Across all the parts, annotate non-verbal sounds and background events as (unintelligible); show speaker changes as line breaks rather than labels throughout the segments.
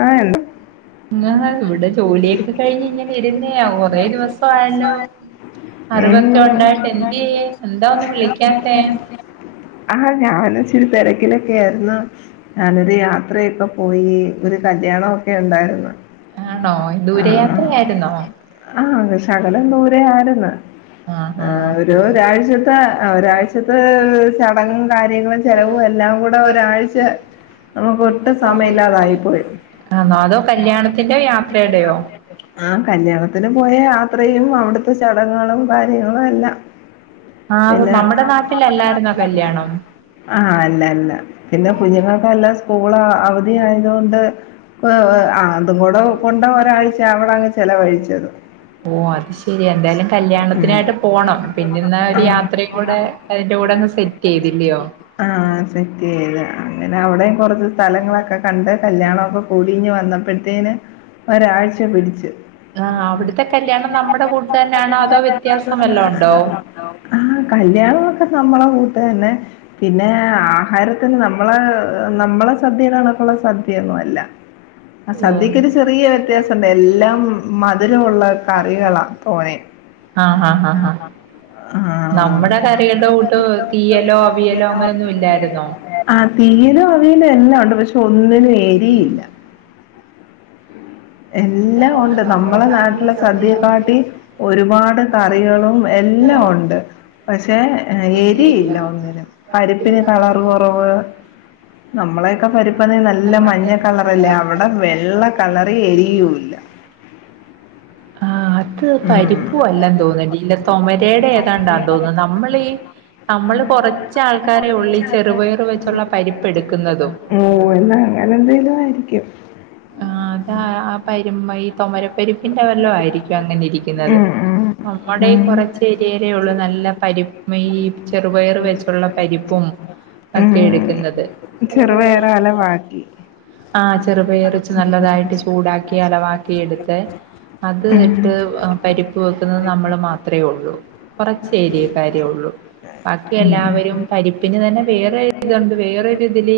ആഹ് എന്ത്
ഇങ്ങളെ ഇവിടെ ജോലിയൊക്കെ കഴിഞ്ഞ് ഇങ്ങനെ ഇരുന്നയാ കൊറേ ദിവസ ആയല്ലോ
ഉം
അറിവൊക്ക ഉണ്ടായിട്ട് എന്ത്യേ എന്താ ഒന്ന് വിളിക്യാത്തേ?
ആഹ് ഞാന് ഇച്ചിരി തിരക്കിലൊക്കെ ആയിരുന്നു ഞാനൊരു യാത്രയൊക്ക പോയീ ഒരു കല്യാണം ഒക്കെ ഉണ്ടായിരുന്നു
ആണോ
ആ
ദൂരയാത്രയായിരുന്നോ
ആ ദൂര ആരുന്നു
ആഹ്
ആ
ആഹ്
ഒരു ഒരാഴ്ചത്തെ ഒരാഴ്ചത്തെ ചടങ്ങും കാര്യങ്ങളും ചെലവും എല്ലാം കൂടെ ഒരാഴ്ച നമുക്ക് ഒട്ടും സമയം ഇല്ലാതായി
ആന്നോ അതോ കല്യാണത്തിന്റെയോ യാത്രയുടെയോ
ആ കല്യാണത്തിന് പോയ യാത്ര ചെയ്യണം അവിടെത്ത ചടങ്ങുകളും കാര്യങ്ങളും എല്ലാം
ആഹ്
പിന്നെ
നമ്മുടെ നാട്ടിലല്ലായിരുന്നോ കല്യാണം
ആഹ് അല്ല അല്ല പിന്നെ കുഞ്ഞുങ്ങൾക്കല്ല സ്കൂൾ അവധിയാ ത് കൊ വ് ആ അതും കൂടെ കൊണ്ടവാ നായിഴ്ച (unintelligible) അവിടെ അങ്ങ് ചെിലവഴിച്ചത്
ഓ അത് ശെരി എന്തായാലും
ഉം
കല്യാണത്തിനായിട്ട് പോണം പിന്നെന്നാ ഒരു യാത്രയും കൂടെ അതിന്റെ കൂടെ അങ്ങ് സെറ്റ് ചെയ്തില്ലയോ
ആ ആ സെറ്റ് വേ അങ്ങനെ അവിടെ കുറച്ച് സ്ഥലങ്ങളൊക്കെ കണ്ട് കല്യാണ ഒക്കെ കൂടിഞ്ഞ് വന്ന അടുത്തേന് ഒരാഴ്ച പിടിച്ച്
ആഹ് അവിടുത്തെ കല്യാണം നമ്മുടെ കൂട്ട് തന്നാണോ അതോ വ്യത്യാസം വല്ലോം ഉണ്ടോ
ആഹ് കല്യാണമൊക്കെ നമ്മളെ കൂ തന്നേ പിന്നെ ആഹാര തന്നെ നമ്മളെ നമ്മളെ സദ്യയിതാണ് ക്കുള്ള സദ്യയൊന്നും അല്ല ആ സദ്യക്കൊരു ചെറിയ വ്യത്യാസം ഉണ്ട് എല്ലാം മധുരമുള്ള കറികള തോനെ
ആഹ് ആഹ് ആഹ് ആഹ് നമ്മുടെ കറികളുടെ കൂട്ട് തീയലോ അവിയലോ അങ്ങനൊന്നും ഇല്ലായിരുന്നോ
ആ തീയിലും അവീലും എല്ലാം ഉണ്ട് പക്ഷെ ഒന്നിനും എരിയില്ല എല്ലാം ഉണ്ട് നമ്മളെ നാട്ടിലെ സദ്യക്കാട്ടി ഒരുപാട് കറികളും എല്ലാം ഉണ്ട്. പക്ഷെ എരിയില്ല ഒന്നിനും. പരിപ്പിന് കളർ കുറവ് നമ്മളെയൊക്കെ പരി (unintelligible) നല്ല മഞ്ഞ കളറല്ലേ അവിടെ വെള്ള കളറി എരി യ്യൂല
ത് പരിപ്പും അല്ലം തോന്ന രീല തൊമരേടെ ഏതാണ്ടാന്ന് തോന്നുന്നു നമ്മളീ നമ്മള് കുറച്ച ആൾക്കാരെ ഉള്ളി ചെറുപയറ് വെച്ചുള്ള പരിപ്പ് എടുക്കുന്നതും
ഓ
ഉം
എന്നാ അങ്ങനെ എന്തേലും ആയിരിക്കും
ആഹ് താ ആ പരുമയ് തൊമ പരിപ്പിന്റെ വല്ലോം ആയിരിക്കു അങ്ങനെരി കുന്നത്.
ഉം ഉം ഉം
അമ്മടെ കുറച്ച് ഏരിയേല് ഉള്ളു നല്ല പരിപ്പ് മീ ചെറുപയർ വെച്ചുള്ള പരിപ്പും തട്ടി എടുക്കുന്നത്
ഉം ചെറുപയറാല വാട്ടി
ആ ചെറുപയർ വച്ച് നല്ലതായിട്ട് ചൂടാക്കി അലവാക്കിയെട്ത് അത് ഇത്ത് ത് വ് ആം പരിപ്പ് വെക്കുന്നത് നമ്മള് മാത്രേ ഒള്ളു. കുറച്ച് ഏരിയക്കാരെഉള്ളു. ഭാക്കി എല്ലാവരും പരിപ്പ് ന് തന്നെ വേറെ ഇത് ഉണ്ട് വേറെ ഒരു ഇതില്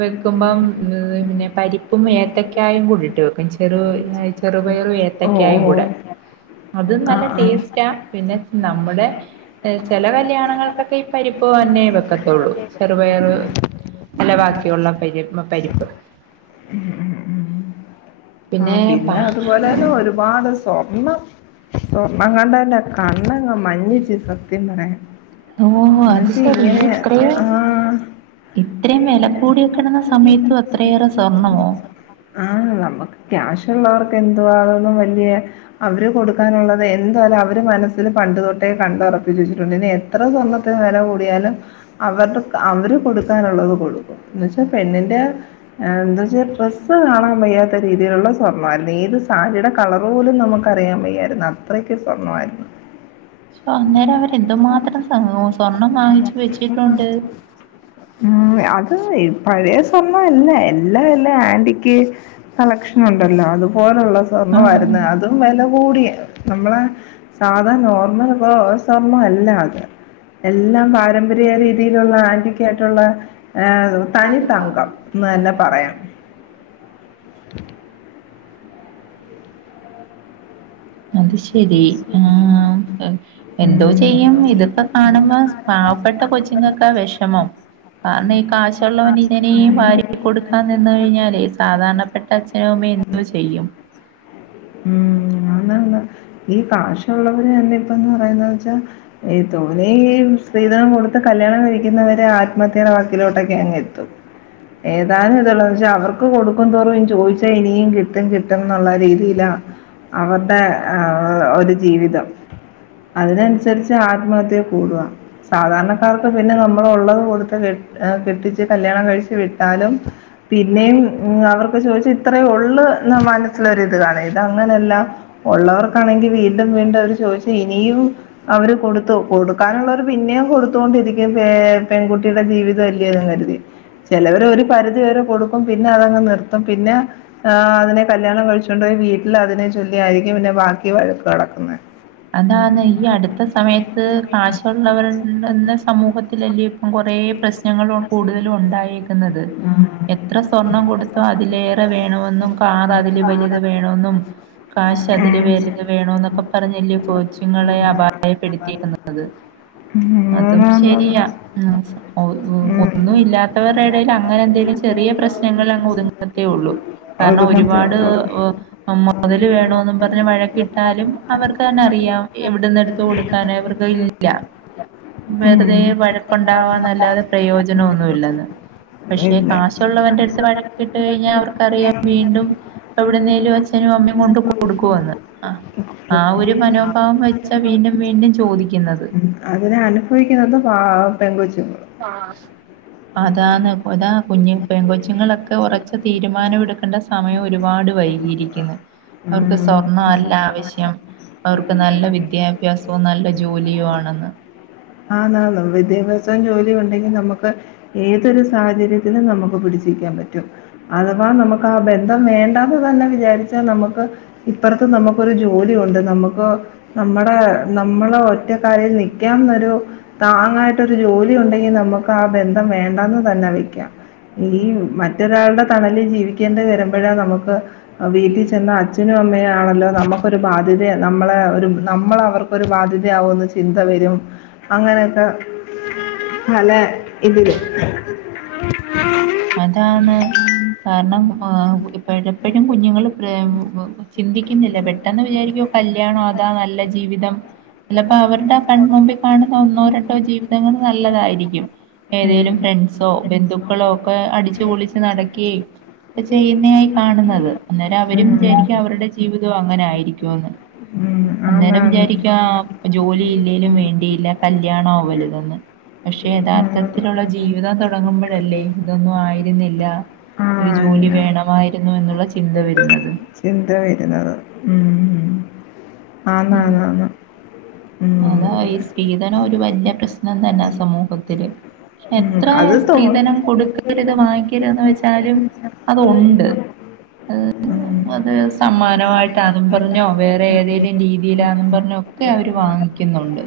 വെകുമ്പോ പിന്നെ പരിപ്പും വേ ത്തക്കായീം കുടിട്ട് വെക്കും. ചെറു വേ ചെറുപയറും എത്ത
ഓഹ്
കായയും കൂടെ
ഓഹ്
അതും
ആഹ്
നല്ല
ആഹ്
ട്ടേസ്റ്റാ. പിന്നെ നമ്മുടെ എ ചേല കല്യണ ങ്ങൾക്ക്ഓക്കെ പരിപ്പ് വന്നേവെക്കത്തുള്ളൂ. ചെറുപയർ നല്ല ബാക്കിയുള്ള പരിപ്പും പരിപ്പും
ഉം ആ പിന്നെ അതുപോലെന്നെ ഒരു പാട് സോ ഓ അങ്ങട്ടെ നെ കണ്ണങ്‌ മഞച്ചി സത്യ ങ്ങന്നെ
ഓ
ഇന്ന
അത്
സി
ശരി
ഇങ്ങനെ
ഇത്രയും
ആഹ്
ഇത്രയും വില കൂടിയ കിടന്ന സമയത്തും അത്രയേറെ സ്വർണമോ
(unintelligible) ആഹ് അമ്മക്ക് കാശുള്ളോർക് എന്തും ആവാലോ വെ (unintelligible) അവര് കൊടുക്കാൻ ഉള്ളത് എന്ത് ലാ അവരേ മനസ്സ് അതിന് പണ്ട് തൊട്ടെ കണ്ട് ഉറപ്പിച്ച് വെച്ചിടുട്ട് എത്ര സ്വർണത്തിന് വില കൂടിയാലും അവര്ടെ ഉപ്പ അവര് കൊടുക്കാൻ ഉള്ളത് കൊടുക്കും എന്ത് ന്ന വെച്ചാൽ പെണ്ണിന്റെ എന്താച്ച ഡ്രസ്സ് ണാൻ വെയാത്ത രീതിയിൽ ഉള്ള സ്വർണം ഏത് സാരി ടെ കളർ പോലും നമ്മുക്ക് പറയാൻ വെയായിരുന്നു അത്രക്കും സ്വർണം മായിരുന്നു
അങ്ങനെ അവർ എന്ത് മാത്രം സ്വർണം വാങ്ങി വെചിട്ടുണ്ട്
ആയ് പഴയ സ്വർണം അല്ലോ എല്ലാഅയോ അറ്റിക്ക് കളക്ഷ്ൻഉണ്ടല്ലോ അത് പോലെയുള്ള സ്വർണം
ആഹ്
വരുന്ന്അതു വില കൂടി നമ്മള് സാധനേർമൽ ഇപ്പോ സ്വർണം അല്ലാ എല്ലാം പരപര്യായരിതിയിൽഉള്ള അറ്റിക് അയിട്ടുള്ള തനി തങ്കം എന്ന് തന്നെ പറയാം (inaudible)
അത് ശരി ആ
ഉം,
എന്തോ ചെയ്യാം ഇത് ഇപ്പോ കാണുമ്പോ പാവപ്പെട്ട കൊച്ച് ങ്ങൾക്ക് ആ വിഷമം ഈ കാശ്ഉള്ളവൻ ഇങ്ങനി കൊടുക്കാൻ നിന്ന് കഴിഞ്ഞാല് സാധരണപ്പെട്ട അച്ഛനും അമ്മയും എന്ത് ചെയ്യും
ഇന്ന് ഇന്ന് ഇ കാശുള്ളവൻ എന്നി ഇപ്പോ പറയുന്നത് വെച്ചാൽ തോനെ സ്ത്രിധനം കൊട്ത്ത് കല്യാണം കഴിക്കുന്നവർ അവർ അത്വ മത്യം അങ്ങ് എത്തും എന്താ നും ഇത് ഉള്ളവർഅവ അവർക്ക് കൊടുക്കും തോറും ചോദിച്ച ഇനിയും കിട്ടും കിട്ടു കിട്ടും നുള്ള രീതിയിലാ അവട്ടെ ആ ഒരു ജീവിതം അതിന് അതിനനുസരിച്ച് ആത്മഹത്യ കൂടുവാ സാധാരണക്കാർക്ക് പിന്നെ നമ്മൾ ഉള്ളത് കൊടുത്ത് കെട്ടിച്ച് കല്യാണം കഴിച്ച വിട്ടാലും പിന്നെയും അവർക്ക് ചോദിച്ച ഇത്രേ ഉള്ളള് മനസ്സിലൊ ഇത് കാണാം ഇത് അങ്ങനെയല്ല ഉള്ളവർക്കാണെങ്കി വീണ്ടും വീണ്ടും അവര് ചോദിച്ച ഇനിയും അവര് കൊടുത്തു കൊടുക്കാനുള്ളവര് പിന്നെയും കൊടുത്തോണ്ടിരിക്കും. പെൺകുട്ടിയുടെ ജീവിതമലെന്ന് കരുതി ചിലവർ ഒരു പരിധി വരെ കൊടുക്കും പിന്നെ അതങ്ങ് നിർത്തും പിന്നെ അതിനെ കല്യാണം കഴിച്ചു കൊണ്ട പോയി വീട്ടിൽ അതിനെ ചൊല്ലിയിരിക്കും ന്നെ ബാക്കി വഴക്ക് നടക്കുന്ന
അതാണ് ഈ അടുത്ത സമയത്ത് കാശുള്ളവരുടെ എന്ന സമൂഹത്തില്ലേ ഇപ്പം കൊറേ പ്രശ്നങ്ങൾ കൂടുതലും ഉണ്ടായേക്കുന്നത്. എത്ര സ്വർണം കൊടുത്തോ അതിലേറെ വേണെന്നും കാർ അതില് വലുത് വേണെന്നും കാശ് അതില് വലുത് വേണോ എന്നൊക്കെ പറഞ്ഞ കൊച്ചുങ്ങളെ അപായപ്പെടുത്തിക്കുന്നത് അതും ശരിയാ
അതുങ്ങനത്തെ
ഒന്നും ഇല്ലാത്തവരു ഇടയിൽ അങ്ങനെ എന്തേലും ചെറിയ പ്രശ്നങ്ങൾ അങ്ങ് ഒതുങ്ങത്തേ ഉള്ളൂ കാരണം ഒരുപാട് മുതല് വേണന്ന് തിന് വഴക്കിട്ടാലും അവർക്ക് റിയാം എവിടന്ന് എടുത്ത് കൊടുക്കൻ അവർക്ക് ഇല്ല വെറുതെ വഴക്കുണ്ടാവാനല്ലാതെ പ്രയോജനംന്നുമില്ലന്ന്. പക്ഷെ കാശുള്ളവൻന്റെ അടുത്ത് വഴക്കിട്ട് കഴിഞ്ഞാൽ അവർക്കറിയാം വീണ്ടും എവിടുന്നേലും അച്ഛനും അമ്മയും കൊണ്ട് കൊ കൊടുക്കുന്ന്അ ആ ഒരു മനോഭാവം വെച്ചാ വീണ്ടും വീണ്ടും ചോദിക്കുന്നത്
അതിനെ അനുഭവിക്കുന്നത് പാവം പെൺ കൊച്ചിങ്ങ
അതാന്ന് അതാ കുഞ്ഞു പെൺ കൊച്ചുങ്ങളൊക്കെ ഉറച്ച തീരുമാനമെ ടുക്കേണ്ട സമയം ഒരുപാട് വൈകിയിരിക്കുന്നു അവർക്ക്
ഉം
സ്വർണം അല്ല ആവശ്യം അവർക്ക് നല്ല വിദ്യാഭ്യാസവും നല്ല ജോലിയും ആണെന്ന്
ജോലി ഉണ്ടെങ്കിൽ നമുക്ക് ഏതൊരു സാഹചര്യത്തിലും നമുക്ക് പിടിച്ച് നിക്കാൻ പറ്റും. അഥവാ നമുക്ക് ആ ബന്ധം വേണ്ടാന് തന്നെ വിചാരിച്ചാൽ നമുക്ക് ഇപ്പറത്ത് നമുക്കൊരു ജോലി ഒണ്ട് നമുക്ക് പ്പൊ നമ്മടെ നമ്മള ഒറ്റക്കാലിൽ നിക്കാന്നൊരു താങ്ങായിട്ടൊരു ജോലി ഒണ്ടെങ്കിൽ നമുക്ക് ആ ബന്ധം വേണ്ടാന്ന് ന്നെ വെക്കാം ഈ മറ്റൊരാളുടെ തണലിൽ ജീവിക്കേണ്ടി വരുമ്പോഴാ നമുക്ക് അ വീട്ടി ചെന്നാ നും അമ്മയ ആണല്ലോ നമുക്കൊരു ബാ ബാധ്യ നമ്മളെ ഒരു നമ്മളവർക്കൊരു ബാധ്യതയാകുമന്ന് ചിന്ത വരും അങ്ങനെയൊക്കെ പല ഇതിൽ
അതാണ് കാരണം ഇപ്പ എപ്പോഴും കുഞ്ഞുങ്ങള് ചിന്തിക്കുന്നില്ല പെട്ടെന്ന് വിചാരിക്കുവോ കല്യാണോ അതാ നല്ല ജീവിതം ചിലപ്പോ അവരുടെ ആ കൺമുമ്പിൽ കാണുന്ന ഒന്നോ രണ്ടോ ജീവിതങ്ങൾ നല്ലതായിരിക്കും ഏതേലും ഫ്രണ്ട്സോ ബന്ധു ക്കളോ ക്കെ അടിച്ചു പൊളിച്ച് നടക്കേ ചെയ്യുന്നേയി കാണുന്നത്. അന്നേരം അവരും വിചാരിക്ക അവരുടെ ജീവിതവും അങ്ങനെ ആയിരിക്കോന്ന്.
ഉം
അന്നേരം
ആന്നാന്ന്
വിചാരിക്കാ ജോലി ഇല്ലെലും
ഉം.
വേണ്ടിയില്ല കല്യാണോ വലുതന്ന് പക്ഷെേ യഥാർത്ഥത്തിലുള്ള ജീവിതം തുടങ്ങുമ്പൊഴല്ലേ ന്നു ആയിര് ന്നില്ല
ആ
ഒരു ജോലി
അങ്ങനെ.
വേണമായിരു ന്നു എന്നുള്ള ചിന്ത വരുന്നത്.
ചിന്ത വരുന്നത്. ഉം ഉം ആന്നാന്നാന്ന്
അതാ ഈ
ഉം.
സ്ത്രീധനം ഒരു പര് ല്ല പ്രശ്നം തന്നാ സമൂഹത്തില്
ഉം
എത്ര
അത് തോ
സ്ത്രീധനം കൊടുക്കരുത് വാങ്ങിക്കരുതെന്ന് വെച്ചാലും അതൊണ്ട് അഹ് അത് സമ്മാനമായിട്ടാന്നും പറഞ്ഞോ വേറെ ഏതേലും രീതീലാന്നു പർഞ്ഞോ ഒക്കെ അവര് വാങ്ങിക്കുന്നുണ്ട്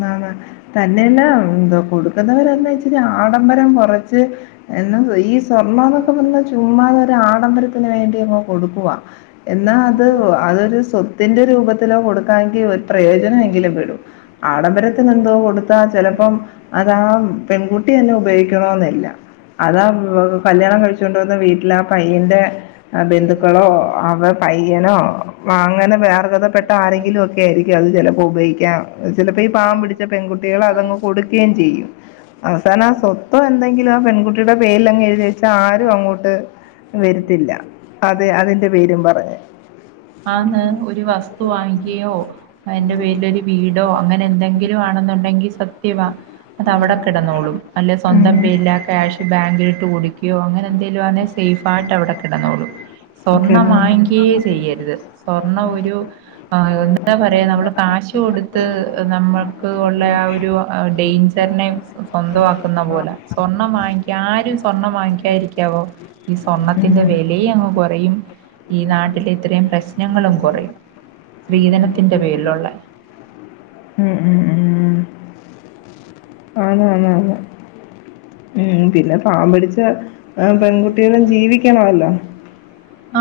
ആന്നന്നെ തന്നെയല്ലാ എന്താ കൊടുക്കുന്നവരല്ലാ ഇച്ചിരി ആണ്. അന്നേരം കുറച്ച് എന്ന ഈ സ്വർണ്ണോന്നൊക്കെ പറഞ്ഞ ചുമ്മാത ആഡംബരത്തിന് വേണ്ടി അങ്ങ് കൊടുക്കുവ എന്നാ അത് അതൊരു സ്വത്തിന്റെ രൂപത്തിലോ കൊടുക്കാമെങ്കിൽ പ്രയോജനമെങ്കിലും പെടും ആഡംബരത്തി എന്തോ കൊടുത്താ ചിലപ്പം അതാ പെൺകുട്ടി തന്നെ ഉപയോഗിക്കണ എന്നില്ല അതാ കല്യാണം കഴിച്ചൊണ്ട വന്ന വീട്ടില ആ പയ്യൻന്റെ ബന്ധുക്കളോ പയ്യനോ അങ്ങനെ അർഹഥപ്പെട്ട ആരെങ്കിലും ഒക്കെ ആയിരിക്കും അത് ചിലപ്പോ ഉപയോഗിക്കാം ചിലപ്പോ ഈ പാവം പിടി പെൺകുട്ടികൾ അതങ്ങു കൊടുക്കേം ചെയ്യും അവസാനം ആ സ്വത്തോ എന്തെങ്കിലും ആ പെൺകുട്ടിയുടെ പേരിൽ അങ്ങ് എഴുതി വച്ച ആരും അങ്ങോട്ട് വരത്തില്ല അതെ അതിന്റെ പേരി
ആന്ന് ഒരു വസ്തു വാങ്ങിക്കയോ അതിന്റെ പേരിലൊരു വീടോ അങ്ങനെ എന്തെങ്കിലും വാണെന്നുണ്ടെങ്കി സത്യവ അതു അവിടെ കിടന്നോളും അല്ല സ്വന്തം
ഉം.
പേരീല് ആ ക്യാഷ് ബാങ്കിലടിക്കോ അങ്ങനെ എന്തേലും ആണെങ്കിൽ സേഫ് ആയിട്ട് അവടെ കിടന്നോളും സ്വർണ്ണം വാങ്ങിക്കെ ചെയ്യരുത് സ്വർണ്ണം ഒരു എന്താ പറയാ നമ്മൾ കാശ് കൊടുത്ത് ന നമ്മൾക്ക് ഉള്ള ആ
ഓക്കേ.
ഒരു ഡെഞ്ചറിനെ സ്വന്തമാക്കുന്ന
ഉം ഉം
പോലെ സ്വർണം വാങ്ങിക്കാ ആരും സ്വർണ്ണം വാങ്ങിക്കാതിരിക്കാവോ ഈ സ്വർണത്തിന്റെ വിലയും അങ്ങ് കൊറയും ഈ നാട്ടിലെ ഇത്രയും പ്രശ്നങ്ങളും കുറയും സ്ത്രീധനത്തിന്റെ പേരിലുള്ള.
ഉം ഉം ഉം ആന്ന് ആന്ന് ആന്ന് ഉം പിന്നെ പാവംപിടിച്ച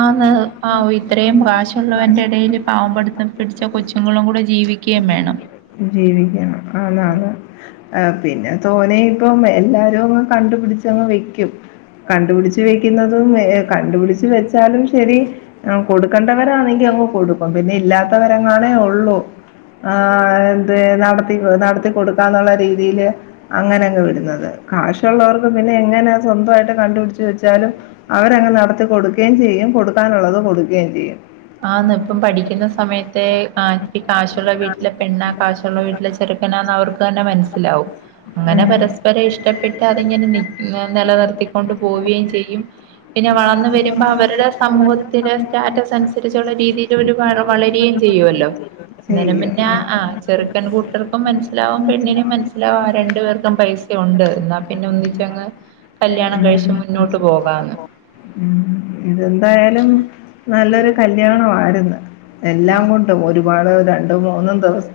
ആന്ന് ആ ഇത്രയും കാശുള്ളവന്റെ ഇടയിൽ പാവം പടുത്തം പിടിച്ച കൊച്ചുങ്ങളും കൂടെ ജീവിക്കുകയും വേണം
ജീവിക്കണം അതാണ് ആ പിന്നെ തോന്നെ ഇപ്പം എല്ലാരും അങ്ങ് കണ്ടുപിടിച്ചങ്ങ് വെക്കും കണ്ടുപിടിച്ച് വെക്കുന്നതും ഏ കണ്ടുപിടിച്ച് വെച്ചാലും ശരി ആ കൊടുക്കേണ്ടവരാണെങ്കിൽ അങ്ങ് കൊടുക്കും പിന്നെ ഇല്ലാത്തവരെങ്ങാണേ ഉള്ളൂ ആ നടത്തി കൊ നടത്തി കൊടുക്കാന്നൊള്ള രീതില് അങ്ങനങ്ങു വിടുന്നത്. കാശുള്ളോർക് പിന്നെ എങ്ങനെ സ്വന്തവായിട്ട് കണ്ടുപിടിച്ച് വെച്ചാലും അവരങ്ങു നടത്തികൊടുക്കേം ചെയ്യും കൊടുക്കാനൊള്ളത് കൊടുക്കേം ചെയ്യും.
ആന്ന് ഇപ്പം പഠിക്കുന്ന സമയത്തെ കാശൊള്ള വീട്ടിലെ ചെറുക്കാനാന്നവർ ക്കന്നെ മൻസിലാവും അങ്ങനെ പരസ്പരം ഇഷ്ടപ്പെട്ട് അതിങ്ങനെ നിക് നെലനിർതികൊണ്ട് പോവേം ചെയ്യും പിന്നെ വളർന്നു വരുമ്പോൾ അവരുടെ സമൂഹത്തില് സാറ്റസ് അനുസരിച്ചുള്ള രീതിയിൽ ഇവര് വളരുവേം ചെയ്യുവല്ലേ അന്നേരം
ചെയ്യും
പിന്ന ആ ചെറുക്കൻകൂട്ടർക്കും മൻസ് ലാവും പെണ്ണിനും
ആഹ്
മനസ്സിലാവും ആ രണ്ട് പേർക്കും പൈസ ഒണ്ട് ന്നാ പിന്നെ ഒന്നിച്ചങ് കല്യാണം കഴിച്ച് മുന്നോട്ട് പോകാന്ന്.
ഇതെന്തായാലും നല്ലൊരു കല്യാണമായിരുന്നു എല്ലാം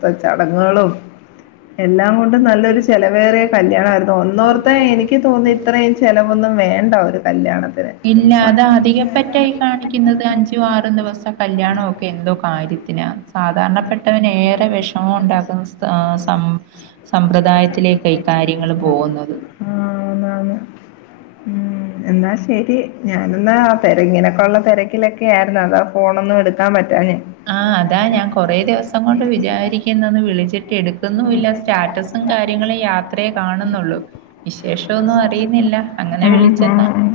പ്പ ചടങ്ങുകളും എല്ലാം കൊണ്ടും നല്ലൊരു ചെലവേറിയ കല്യാണമായിരുന്നു ഒന്നോർത്തെ എനിക്ക് തോന്നി ഇത്രയും ചെലവൊന്നും വേണ്ട ഒരു കല്യാണത്തിന്
ഇല്ലാ അതാതധികപറ്റായി കാണിക്കുന്നത് അഞ്ചും ആറും ദിവസത്തെ കല്യാണൊക്കെ എന്തോ കാര്യത്തിനാ സാധാരണപെട്ടവനേറെ വെഷമോ ണ്ടാക്കുന്ന സാ സം സമ്പ്രദായത്തിലേക്കായി കാര്യങ്ങൾ പോകുന്നത്
ആ ന്നാന്ന്. ഉം എന്നാ ശെരി. ഞാനന്നാ തെര ഇങ്ങനൊക്കെയൊള്ള തെര ക്കിലെക്കെ ആരുന്നു അതാ ഫോണൊന്നും എടുക്കാൻ പറ്റ്
ആ അതാ ഞാൻ കൊറേ ദിവസംകൊണ്ട് വിചാരികണ് ഇന്നൊന്നു വിളിച്ചിട്ട് എടുക്കുന്നുല്ല സ്റ്റാറ്റസും കാര്യങ്ങളും യാത്രയെ കാണുന്നുള്ളൂ വിശേഷോന്നു അറിയുന്നില്ല അങ്ങനെ
ഉം, ഉം,
വിളിച്ചതാ.
ഉം.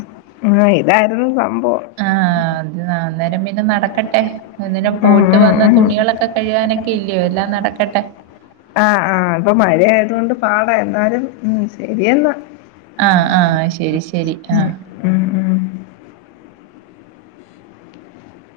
ആ ഇതായിരുന്നു സംഭവം
ആ അത് അന്നേരം പിന്നെ നടക്കെട്ടെ അതിന്
ഉം
പോയിട്ട്
ഉം
വന്ന തുണികളൊക്കെ കഴുകാനൊക്കെയില്ലേ ഒര്
ആ ആ ഇപ്പ മഴ ആയതോണ്ട് പാട എന്നാലും ഉം ശെരിയെന്ന.
ആ ആ ശെരി ശെരി ആ
ഉം ഉം ഉം